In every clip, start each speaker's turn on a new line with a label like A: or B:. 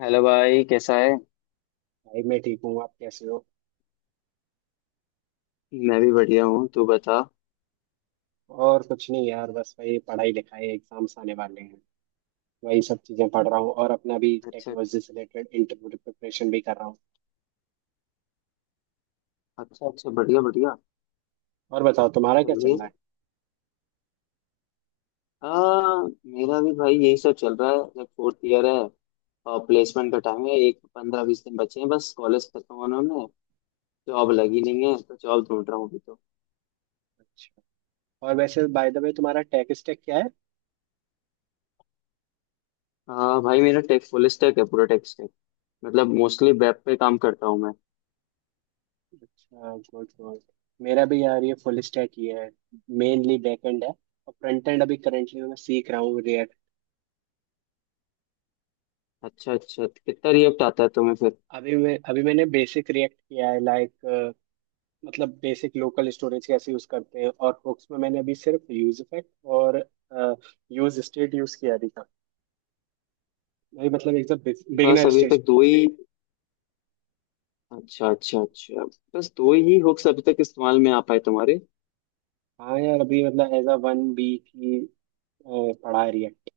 A: Hello भाई कैसा है?
B: भाई मैं ठीक हूँ, आप कैसे हो।
A: मैं भी बढ़िया हूँ, तू बता।
B: और कुछ नहीं यार, बस वही पढ़ाई लिखाई, एग्जाम्स आने वाले हैं। वही सब चीजें पढ़ रहा हूँ और अपना भी
A: अच्छा।
B: टेक्नोलॉजी से रिलेटेड इंटरव्यू प्रिपरेशन भी कर रहा हूँ।
A: अच्छा अच्छा, बढ़िया बढ़िया।
B: और बताओ, तुम्हारा क्या
A: सही
B: चल
A: है।
B: रहा है।
A: आ, मेरा भी भाई यही सब चल रहा है, जब फोर्थ ईयर है और प्लेसमेंट का टाइम है। एक पंद्रह बीस दिन बचे हैं बस कॉलेज खत्म होने में। जॉब लगी नहीं है तो जॉब ढूंढ रहा हूँ अभी तो।
B: अच्छा। और वैसे बाय द वे, तुम्हारा टेक स्टैक क्या है।
A: हाँ भाई, मेरा टेक फुल स्टैक है, पूरा टेक स्टैक। मतलब मोस्टली वेब पे काम करता हूँ मैं।
B: अच्छा, गुड गुड। मेरा भी यार ये फुल स्टैक ही है। मेनली बैकएंड है, और फ्रंट एंड अभी करेंटली मैं सीख रहा हूँ रिएक्ट।
A: अच्छा अच्छा, तो कितना रिएक्ट आता है तुम्हें फिर?
B: अभी मैंने बेसिक रिएक्ट किया है, लाइक, मतलब बेसिक लोकल स्टोरेज कैसे यूज करते हैं, और हुक्स में मैंने अभी सिर्फ यूज इफेक्ट और यूज स्टेट यूज किया अभी तक। भाई मतलब एकदम
A: बस
B: बिगिनर
A: अभी
B: स्टेज
A: तक
B: पे।
A: दो ही? अच्छा अच्छा अच्छा। बस दो ही हुक्स अभी तक इस्तेमाल में आ पाए तुम्हारे।
B: हाँ यार, अभी मतलब एज अ वन बी की पढ़ा है रिएक्ट।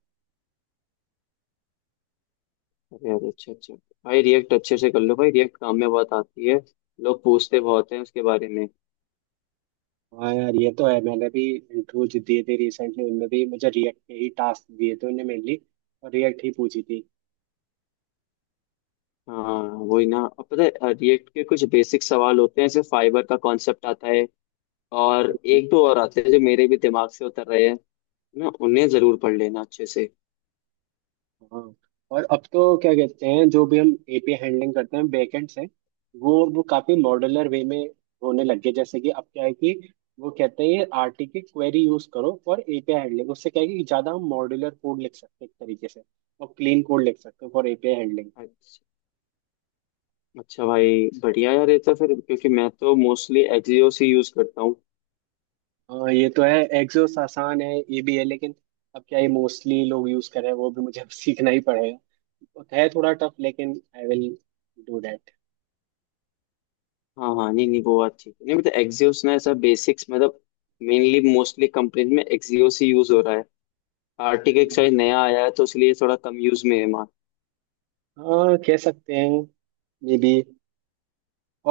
A: अरे अरे, अच्छा अच्छा। भाई रिएक्ट अच्छे से कर लो भाई, रिएक्ट काम में बहुत आती है। लोग पूछते बहुत हैं उसके बारे में।
B: हाँ यार ये तो है, मैंने भी इंटरव्यूज दिए थे रिसेंटली, उनमें भी मुझे रिएक्ट के ही टास्क दिए थे उन्हें मेनली, और रिएक्ट ही पूछी थी।
A: हाँ वही ना, अब पता है रिएक्ट के कुछ बेसिक सवाल होते हैं, जैसे फाइबर का कॉन्सेप्ट आता है और एक दो और आते हैं जो मेरे भी दिमाग से उतर रहे हैं ना, उन्हें जरूर पढ़ लेना अच्छे से।
B: हाँ। और अब तो क्या कहते हैं, जो भी हम एपीआई हैंडलिंग करते हैं बैकएंड से, वो काफी मॉड्यूलर वे में होने लग गए। जैसे कि अब क्या है कि वो कहते हैं RT K query use for API API हैंडलिंग, उससे क्या है कि ज्यादा हम मॉड्यूलर कोड लिख सकते हैं एक तरीके से, और क्लीन कोड लिख सकते हैं फॉर एपीआई हैंडलिंग।
A: अच्छा अच्छा भाई, बढ़िया यार। ये तो फिर, क्योंकि मैं तो मोस्टली एक्सियोस ही यूज करता हूँ।
B: हाँ ये तो है, एक्सोस आसान है ये भी है, लेकिन अब क्या है मोस्टली लोग यूज कर रहे हैं, वो भी मुझे अब सीखना ही पड़ेगा। है थोड़ा टफ, लेकिन आई विल डू दैट।
A: हाँ हाँ, नहीं नहीं, वो बात ठीक है। नहीं मतलब एक्सियोस ना, ऐसा बेसिक्स मतलब, मेनली मोस्टली कंपनीज में एक्सियोस ही यूज हो रहा है। आर्टिक एक नया आया है, तो इसलिए थोड़ा कम यूज में है मार।
B: हाँ कह सकते हैं, मे बी।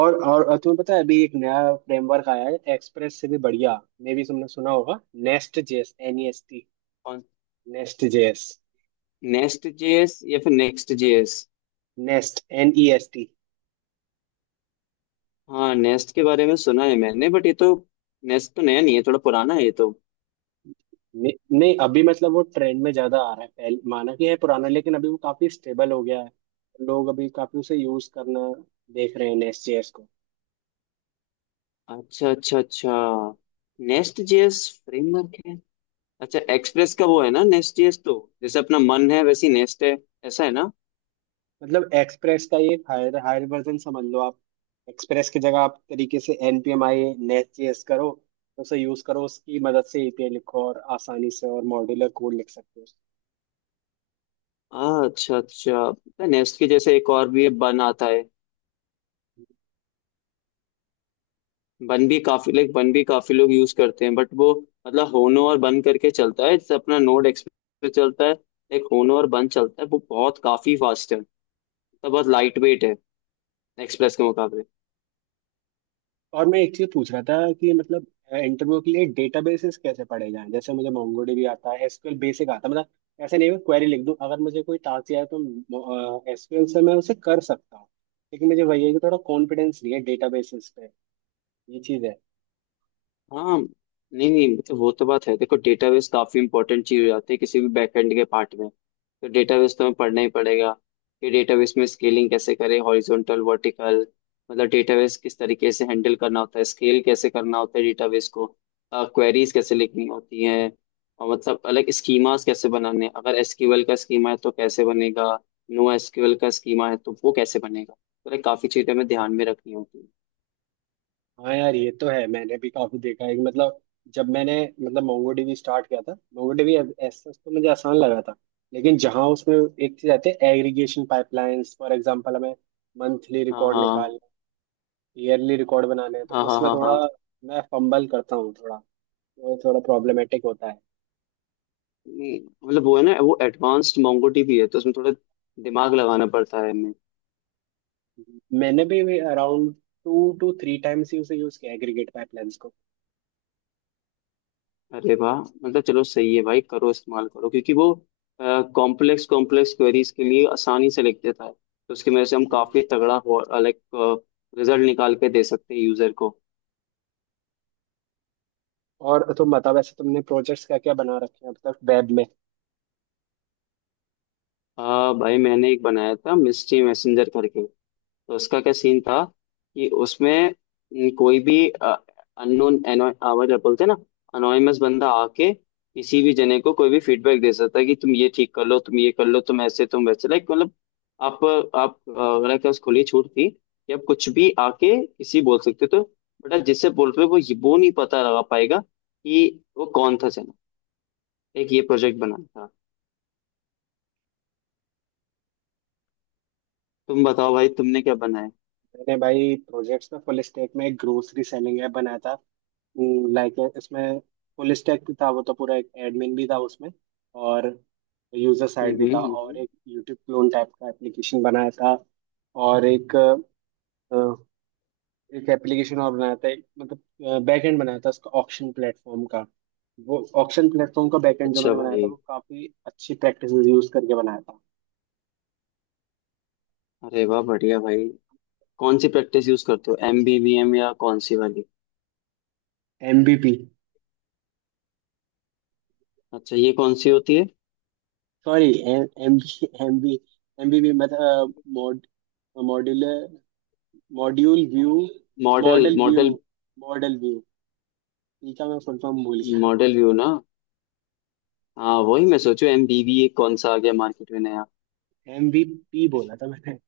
B: और तुम्हें पता है अभी एक नया फ्रेमवर्क आया है एक्सप्रेस से भी बढ़िया। मे भी तुमने सुना होगा, Nest JS, N E S T.
A: और
B: नेस्ट जेएस।
A: नेस्ट जेएस या फिर Next JS?
B: Nest, N E S T.
A: हाँ, नेस्ट के बारे में सुना है मैंने, बट ये तो, नेस्ट तो नया नहीं है, थोड़ा पुराना है ये तो।
B: नहीं अभी मतलब वो ट्रेंड में ज्यादा आ रहा है, पहले माना कि है पुराना, लेकिन अभी वो काफी स्टेबल हो गया है। लोग अभी काफी उसे यूज करना देख रहे हैं, नेस्ट जेएस को।
A: अच्छा अच्छा अच्छा, नेस्ट जेएस फ्रेमवर्क है। अच्छा, एक्सप्रेस का वो है ना नेस्ट जेएस तो। जैसे अपना मन है, वैसी नेस्ट है, ऐसा है ना?
B: मतलब एक्सप्रेस का ये हायर हायर वर्जन समझ लो आप। एक्सप्रेस की जगह आप तरीके से npmi नेस्ट जेएस करो। उसे यूज करो, उसकी मदद से एपीआई लिखो, और आसानी से और मॉड्यूलर कोड लिख सकते हो।
A: अच्छा अच्छा, नेस्ट के जैसे एक और भी बन आता है। बन भी काफी, लाइक बन भी काफी लोग यूज करते हैं, बट वो, मतलब होनो और बन करके चलता है। जैसे अपना नोड एक्सप्रेस पे चलता है, लाइक होनो और बन चलता है, वो बहुत काफी फास्ट है। मतलब बहुत लाइट वेट है एक्सप्रेस के मुकाबले।
B: और मैं एक चीज पूछ रहा था कि मतलब इंटरव्यू के लिए डेटाबेसेस कैसे पढ़े जाएं, जैसे मुझे मोंगोडीबी आता है, एसक्यूएल बेसिक आता है, मतलब ऐसे नहीं, मैं क्वेरी लिख दूं अगर मुझे कोई टास्क आए तो एसक्यूएल से मैं उसे कर सकता हूँ, लेकिन मुझे वही है कि थोड़ा कॉन्फिडेंस नहीं है डेटाबेसेस पे, ये चीज है।
A: हाँ, नहीं नहीं, मतलब वो तो बात है। देखो, डेटाबेस काफी इंपॉर्टेंट चीज हो जाती है किसी भी बैकएंड के पार्ट में, तो डेटाबेस तो हमें पढ़ना ही पड़ेगा, कि डेटाबेस में स्केलिंग कैसे करें, हॉरिजॉन्टल, वर्टिकल। मतलब डेटाबेस किस तरीके से हैंडल करना होता है, स्केल कैसे करना होता है डेटाबेस को, क्वेरीज कैसे लिखनी होती हैं। और मतलब अलग स्कीमास कैसे बनाने हैं। अगर एसक्यूएल का स्कीमा है तो कैसे बनेगा, नो एसक्यूएल का स्कीमा है तो वो कैसे बनेगा। तो काफी चीजें हमें ध्यान में रखनी होती है।
B: हाँ यार ये तो है, मैंने भी काफी देखा है कि मतलब जब मैंने, मतलब mongodb स्टार्ट किया था, mongodb ऐसा तो मुझे आसान लगा था, लेकिन जहाँ उसमें एक चीज आती है एग्रीगेशन पाइपलाइंस, फॉर एग्जांपल हमें मंथली
A: हाँ
B: रिकॉर्ड
A: हाँ
B: निकालना, ईयरली रिकॉर्ड बनाने हैं, तो
A: हाँ हाँ।
B: उसमें
A: हाँ
B: थोड़ा
A: हाँ।
B: मैं फंबल करता हूँ थोड़ा, वो थोड़ा प्रॉब्लमेटिक होता है।
A: नहीं, मतलब वो है ना, वो एडवांस्ड मोंगोडीबी है, तो उसमें थोड़ा दिमाग लगाना पड़ता है हमें।
B: मैंने भी around two two three times ही उसे यूज किया, एग्रीगेट पाइपलाइंस को।
A: अरे वाह, मतलब चलो सही है भाई, करो इस्तेमाल करो, क्योंकि वो कॉम्प्लेक्स कॉम्प्लेक्स क्वेरीज के लिए आसानी से लिख देता है, तो उसकी वजह से हम
B: हम्म।
A: काफी तगड़ा, लाइक, रिजल्ट निकाल के दे सकते हैं यूजर को।
B: और तुम बताओ, वैसे तुमने प्रोजेक्ट्स क्या क्या बना रखे हैं अब तक, वेब
A: भाई मैंने एक बनाया था मिस्ट्री मैसेंजर करके। तो उसका क्या सीन
B: में?
A: था कि उसमें, न, कोई भी अननोन, क्या बोलते हैं ना, अनोनिमस बंदा आके किसी भी जने को कोई भी फीडबैक दे सकता है कि तुम ये ठीक कर लो, तुम ये कर लो, तुम ऐसे, तुम वैसे, लाइक मतलब, आप आप अगर, क्या, उस खुली छूट थी कि आप कुछ भी आके किसी बोल सकते हो। तो बेटा, जिससे बोल रहे हो, वो वो नहीं पता लगा पाएगा कि वो कौन था जना। एक ये प्रोजेक्ट बनाया था। तुम बताओ भाई, तुमने क्या बनाया?
B: मैंने भाई प्रोजेक्ट्स में, फुल स्टैक में एक ग्रोसरी सेलिंग ऐप बनाया था। लाइक इसमें फुल स्टैक था वो तो पूरा, एक एडमिन भी था उसमें और यूजर
A: हम्म
B: साइड भी था,
A: हम्म
B: और
A: हम्म।
B: एक यूट्यूब क्लोन टाइप का एप्लीकेशन बनाया था। और एक अ, एक एप्लीकेशन और बनाया था मतलब बैक एंड बनाया था उसका, ऑक्शन प्लेटफॉर्म का। वो ऑक्शन प्लेटफॉर्म का बैक एंड जो
A: अच्छा
B: मैंने बनाया था
A: भाई,
B: वो काफी अच्छी प्रैक्टिस यूज करके बनाया था।
A: अरे वाह बढ़िया भाई। कौन सी प्रैक्टिस यूज करते हो, एम बी वी एम, या कौन सी वाली?
B: एमबीपी।
A: अच्छा, ये कौन सी होती है?
B: Sorry, M B M B, M B भी मतलब mod, modular, module view,
A: model
B: model view,
A: model.
B: Model view. ठीक है, मैं फुल फॉर्म भूल गया।
A: मॉडल व्यू ना? हाँ, वही मैं सोचू एम बी वी कौन सा आ गया मार्केट में नया।
B: एम बी पी बोला था मैंने।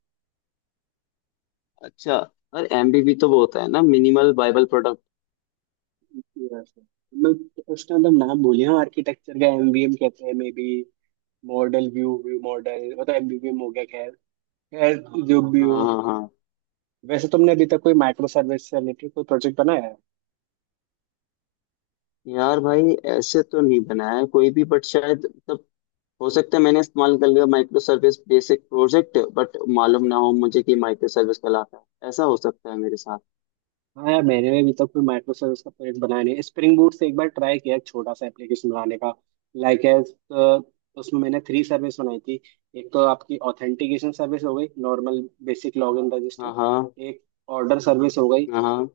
A: अच्छा। और एम बी वी तो वो होता है ना, मिनिमल बाइबल प्रोडक्ट।
B: Yes. मतलब उसका मतलब नाम भूल गया आर्किटेक्चर का, एम बी एम कहते हैं maybe. Model view view model, मतलब एम बी बी एम हो गया, खैर, खैर, जो भी
A: हाँ
B: हो।
A: हाँ हाँ।
B: वैसे तुमने अभी तक कोई माइक्रो सर्विस से रिलेटेड कोई प्रोजेक्ट बनाया है?
A: यार भाई, ऐसे तो नहीं बनाया है कोई भी, बट शायद, मतलब, हो सकता है मैंने इस्तेमाल कर लिया micro service basic project, but मालूम ना हो मुझे कि माइक्रो सर्विस कहलाता है। ऐसा हो सकता है मेरे साथ।
B: हाँ यार, मैंने भी अभी तक कोई माइक्रो सर्विस का प्रोजेक्ट बनाया नहीं, स्प्रिंग बूट से एक बार ट्राई किया एक छोटा सा एप्लीकेशन बनाने का, लाइक एज। उसमें मैंने थ्री सर्विस बनाई थी। एक तो आपकी ऑथेंटिकेशन सर्विस हो गई, नॉर्मल बेसिक लॉगिन रजिस्टर।
A: हाँ हाँ
B: एक ऑर्डर सर्विस हो गई।
A: हाँ हाँ।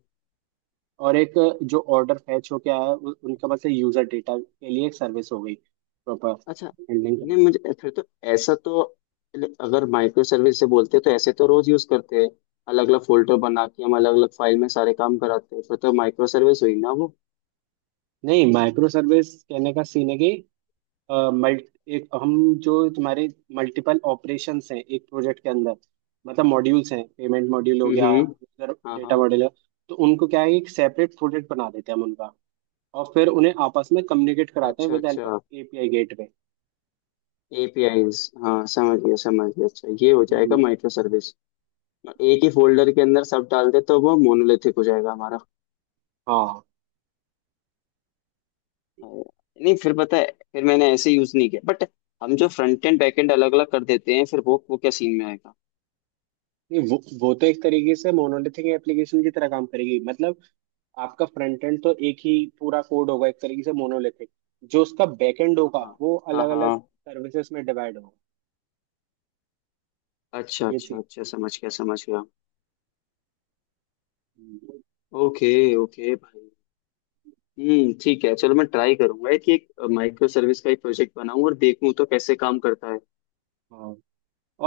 B: और एक जो ऑर्डर फैच होके आया उनका मतलब यूजर डेटा के लिए एक सर्विस हो गई, प्रॉपर
A: अच्छा।
B: हैंडलिंग करने।
A: नहीं, मुझे फिर तो, ऐसा तो, अगर माइक्रो सर्विस से बोलते हैं तो ऐसे तो रोज यूज करते हैं। अलग अलग फोल्डर बना के हम अलग अलग फाइल में सारे काम कराते हैं, फिर तो माइक्रो सर्विस हुई ना वो?
B: नहीं, माइक्रो सर्विस कहने का सीन है कि मल्ट एक हम जो तुम्हारे मल्टीपल ऑपरेशंस हैं एक प्रोजेक्ट के अंदर, मतलब मॉड्यूल्स हैं, पेमेंट मॉड्यूल हो गया,
A: हम्म।
B: यूजर
A: हाँ
B: डेटा
A: हाँ।
B: मॉड्यूल है। तो उनको क्या है, एक सेपरेट प्रोजेक्ट बना देते हैं हम उनका, और फिर उन्हें आपस में कम्युनिकेट कराते हैं
A: अच्छा
B: विद हेल्प ऑफ
A: अच्छा,
B: एपीआई गेटवे।
A: एपीआईज, हाँ समझ गया समझ गया, अच्छा, ये हो जाएगा
B: हम्म।
A: Micro service. एक ही फोल्डर के अंदर सब डाल दे तो वो मोनोलिथिक हो जाएगा हमारा।
B: हाँ।
A: नहीं फिर पता है, फिर मैंने ऐसे यूज नहीं किया, बट हम जो फ्रंट एंड बैक एंड अलग अलग कर देते हैं, फिर वो क्या सीन में आएगा?
B: नहीं, वो तो एक तरीके से मोनोलिथिक एप्लीकेशन की तरह काम करेगी, मतलब आपका फ्रंट एंड तो एक ही पूरा कोड होगा, एक तरीके से मोनोलिथिक। जो उसका बैक एंड होगा
A: हाँ
B: वो
A: हाँ
B: अलग
A: हाँ।
B: अलग सर्विसेज में डिवाइड होगा।
A: अच्छा
B: ये
A: अच्छा
B: चीज।
A: अच्छा, समझ गया समझ गया।
B: हम्म,
A: ओके, ओके भाई। हम्म, ठीक है, चलो मैं ट्राई करूंगा कि एक माइक्रो सर्विस का एक प्रोजेक्ट बनाऊं और देखूं तो कैसे काम करता है।
B: हाँ।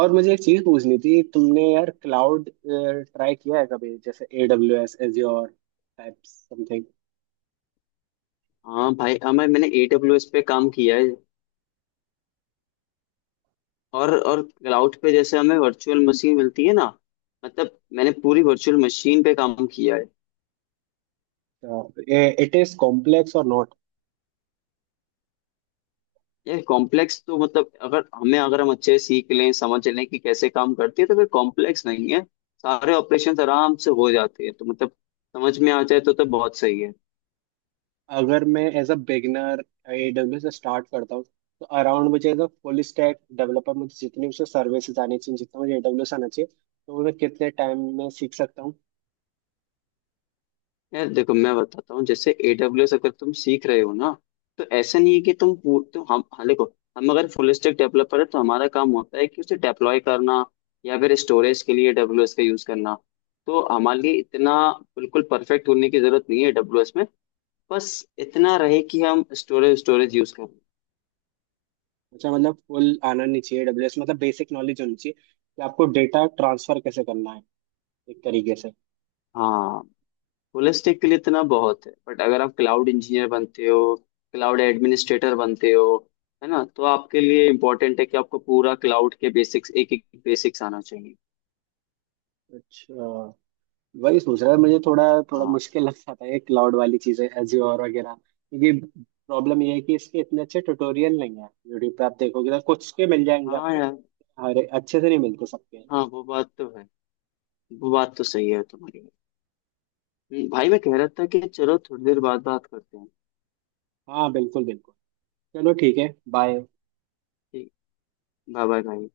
B: और मुझे एक चीज पूछनी थी, तुमने यार क्लाउड ट्राई किया है कभी, जैसे A W S, Azure type something?
A: हाँ भाई हाँ, मैंने AWS पे काम किया है। और क्लाउड पे जैसे हमें वर्चुअल मशीन मिलती है ना, मतलब मैंने पूरी वर्चुअल मशीन पे काम किया है।
B: इट इज कॉम्प्लेक्स और नॉट?
A: यार कॉम्प्लेक्स तो, मतलब अगर हम अच्छे से सीख लें समझ लें कि कैसे काम करती है, तो फिर कॉम्प्लेक्स नहीं है। सारे ऑपरेशन आराम से हो जाते हैं, तो मतलब समझ में आ जाए तो बहुत सही है।
B: अगर मैं as a beginner A W से स्टार्ट करता हूँ, तो अराउंड मुझे as a full stack developer मुझे जितनी मुझे सर्विसेज आनी चाहिए, जितना मुझे ए डब्ल्यू एस आना चाहिए, तो वो मैं कितने टाइम में सीख सकता हूँ?
A: यार देखो, मैं बताता हूँ, जैसे AWS अगर तुम सीख रहे हो ना, तो ऐसा नहीं है कि तो हम, हाँ देखो, हम अगर फुल स्टैक डेवलपर है तो हमारा काम होता है कि उसे डेप्लॉय करना, या फिर स्टोरेज के लिए AWS का यूज करना। तो हमारे लिए इतना बिल्कुल परफेक्ट होने की जरूरत नहीं है AWS में। बस इतना रहे कि हम स्टोरेज स्टोरेज यूज करें।
B: अच्छा, मतलब फुल आना नहीं चाहिए ए डब्ल्यू एस, मतलब बेसिक नॉलेज होनी चाहिए कि आपको डेटा ट्रांसफर कैसे करना है, एक तरीके से।
A: हाँ, होलिस्टिक के लिए इतना बहुत है, बट अगर आप क्लाउड इंजीनियर बनते हो, क्लाउड एडमिनिस्ट्रेटर बनते हो, है ना, तो आपके लिए इम्पोर्टेंट है कि आपको पूरा क्लाउड के बेसिक्स, एक एक बेसिक्स आना चाहिए।
B: अच्छा, वही सोच रहा है, मुझे थोड़ा थोड़ा
A: हाँ
B: मुश्किल लग जाता है ये क्लाउड वाली चीजें, एज्योर वगैरह, क्योंकि प्रॉब्लम ये है कि इसके इतने अच्छे ट्यूटोरियल नहीं है, यूट्यूब पे आप देखोगे तो कुछ के मिल जाएंगे
A: हाँ
B: आपको।
A: यार।
B: अरे, अच्छे से नहीं मिलते सबके।
A: हाँ वो बात तो है, वो बात तो सही है तुम्हारी। भाई मैं कह रहा था कि चलो थोड़ी देर बाद बात करते हैं।
B: हाँ बिल्कुल बिल्कुल। चलो ठीक है, बाय।
A: ठीक। बाय बाय भाई।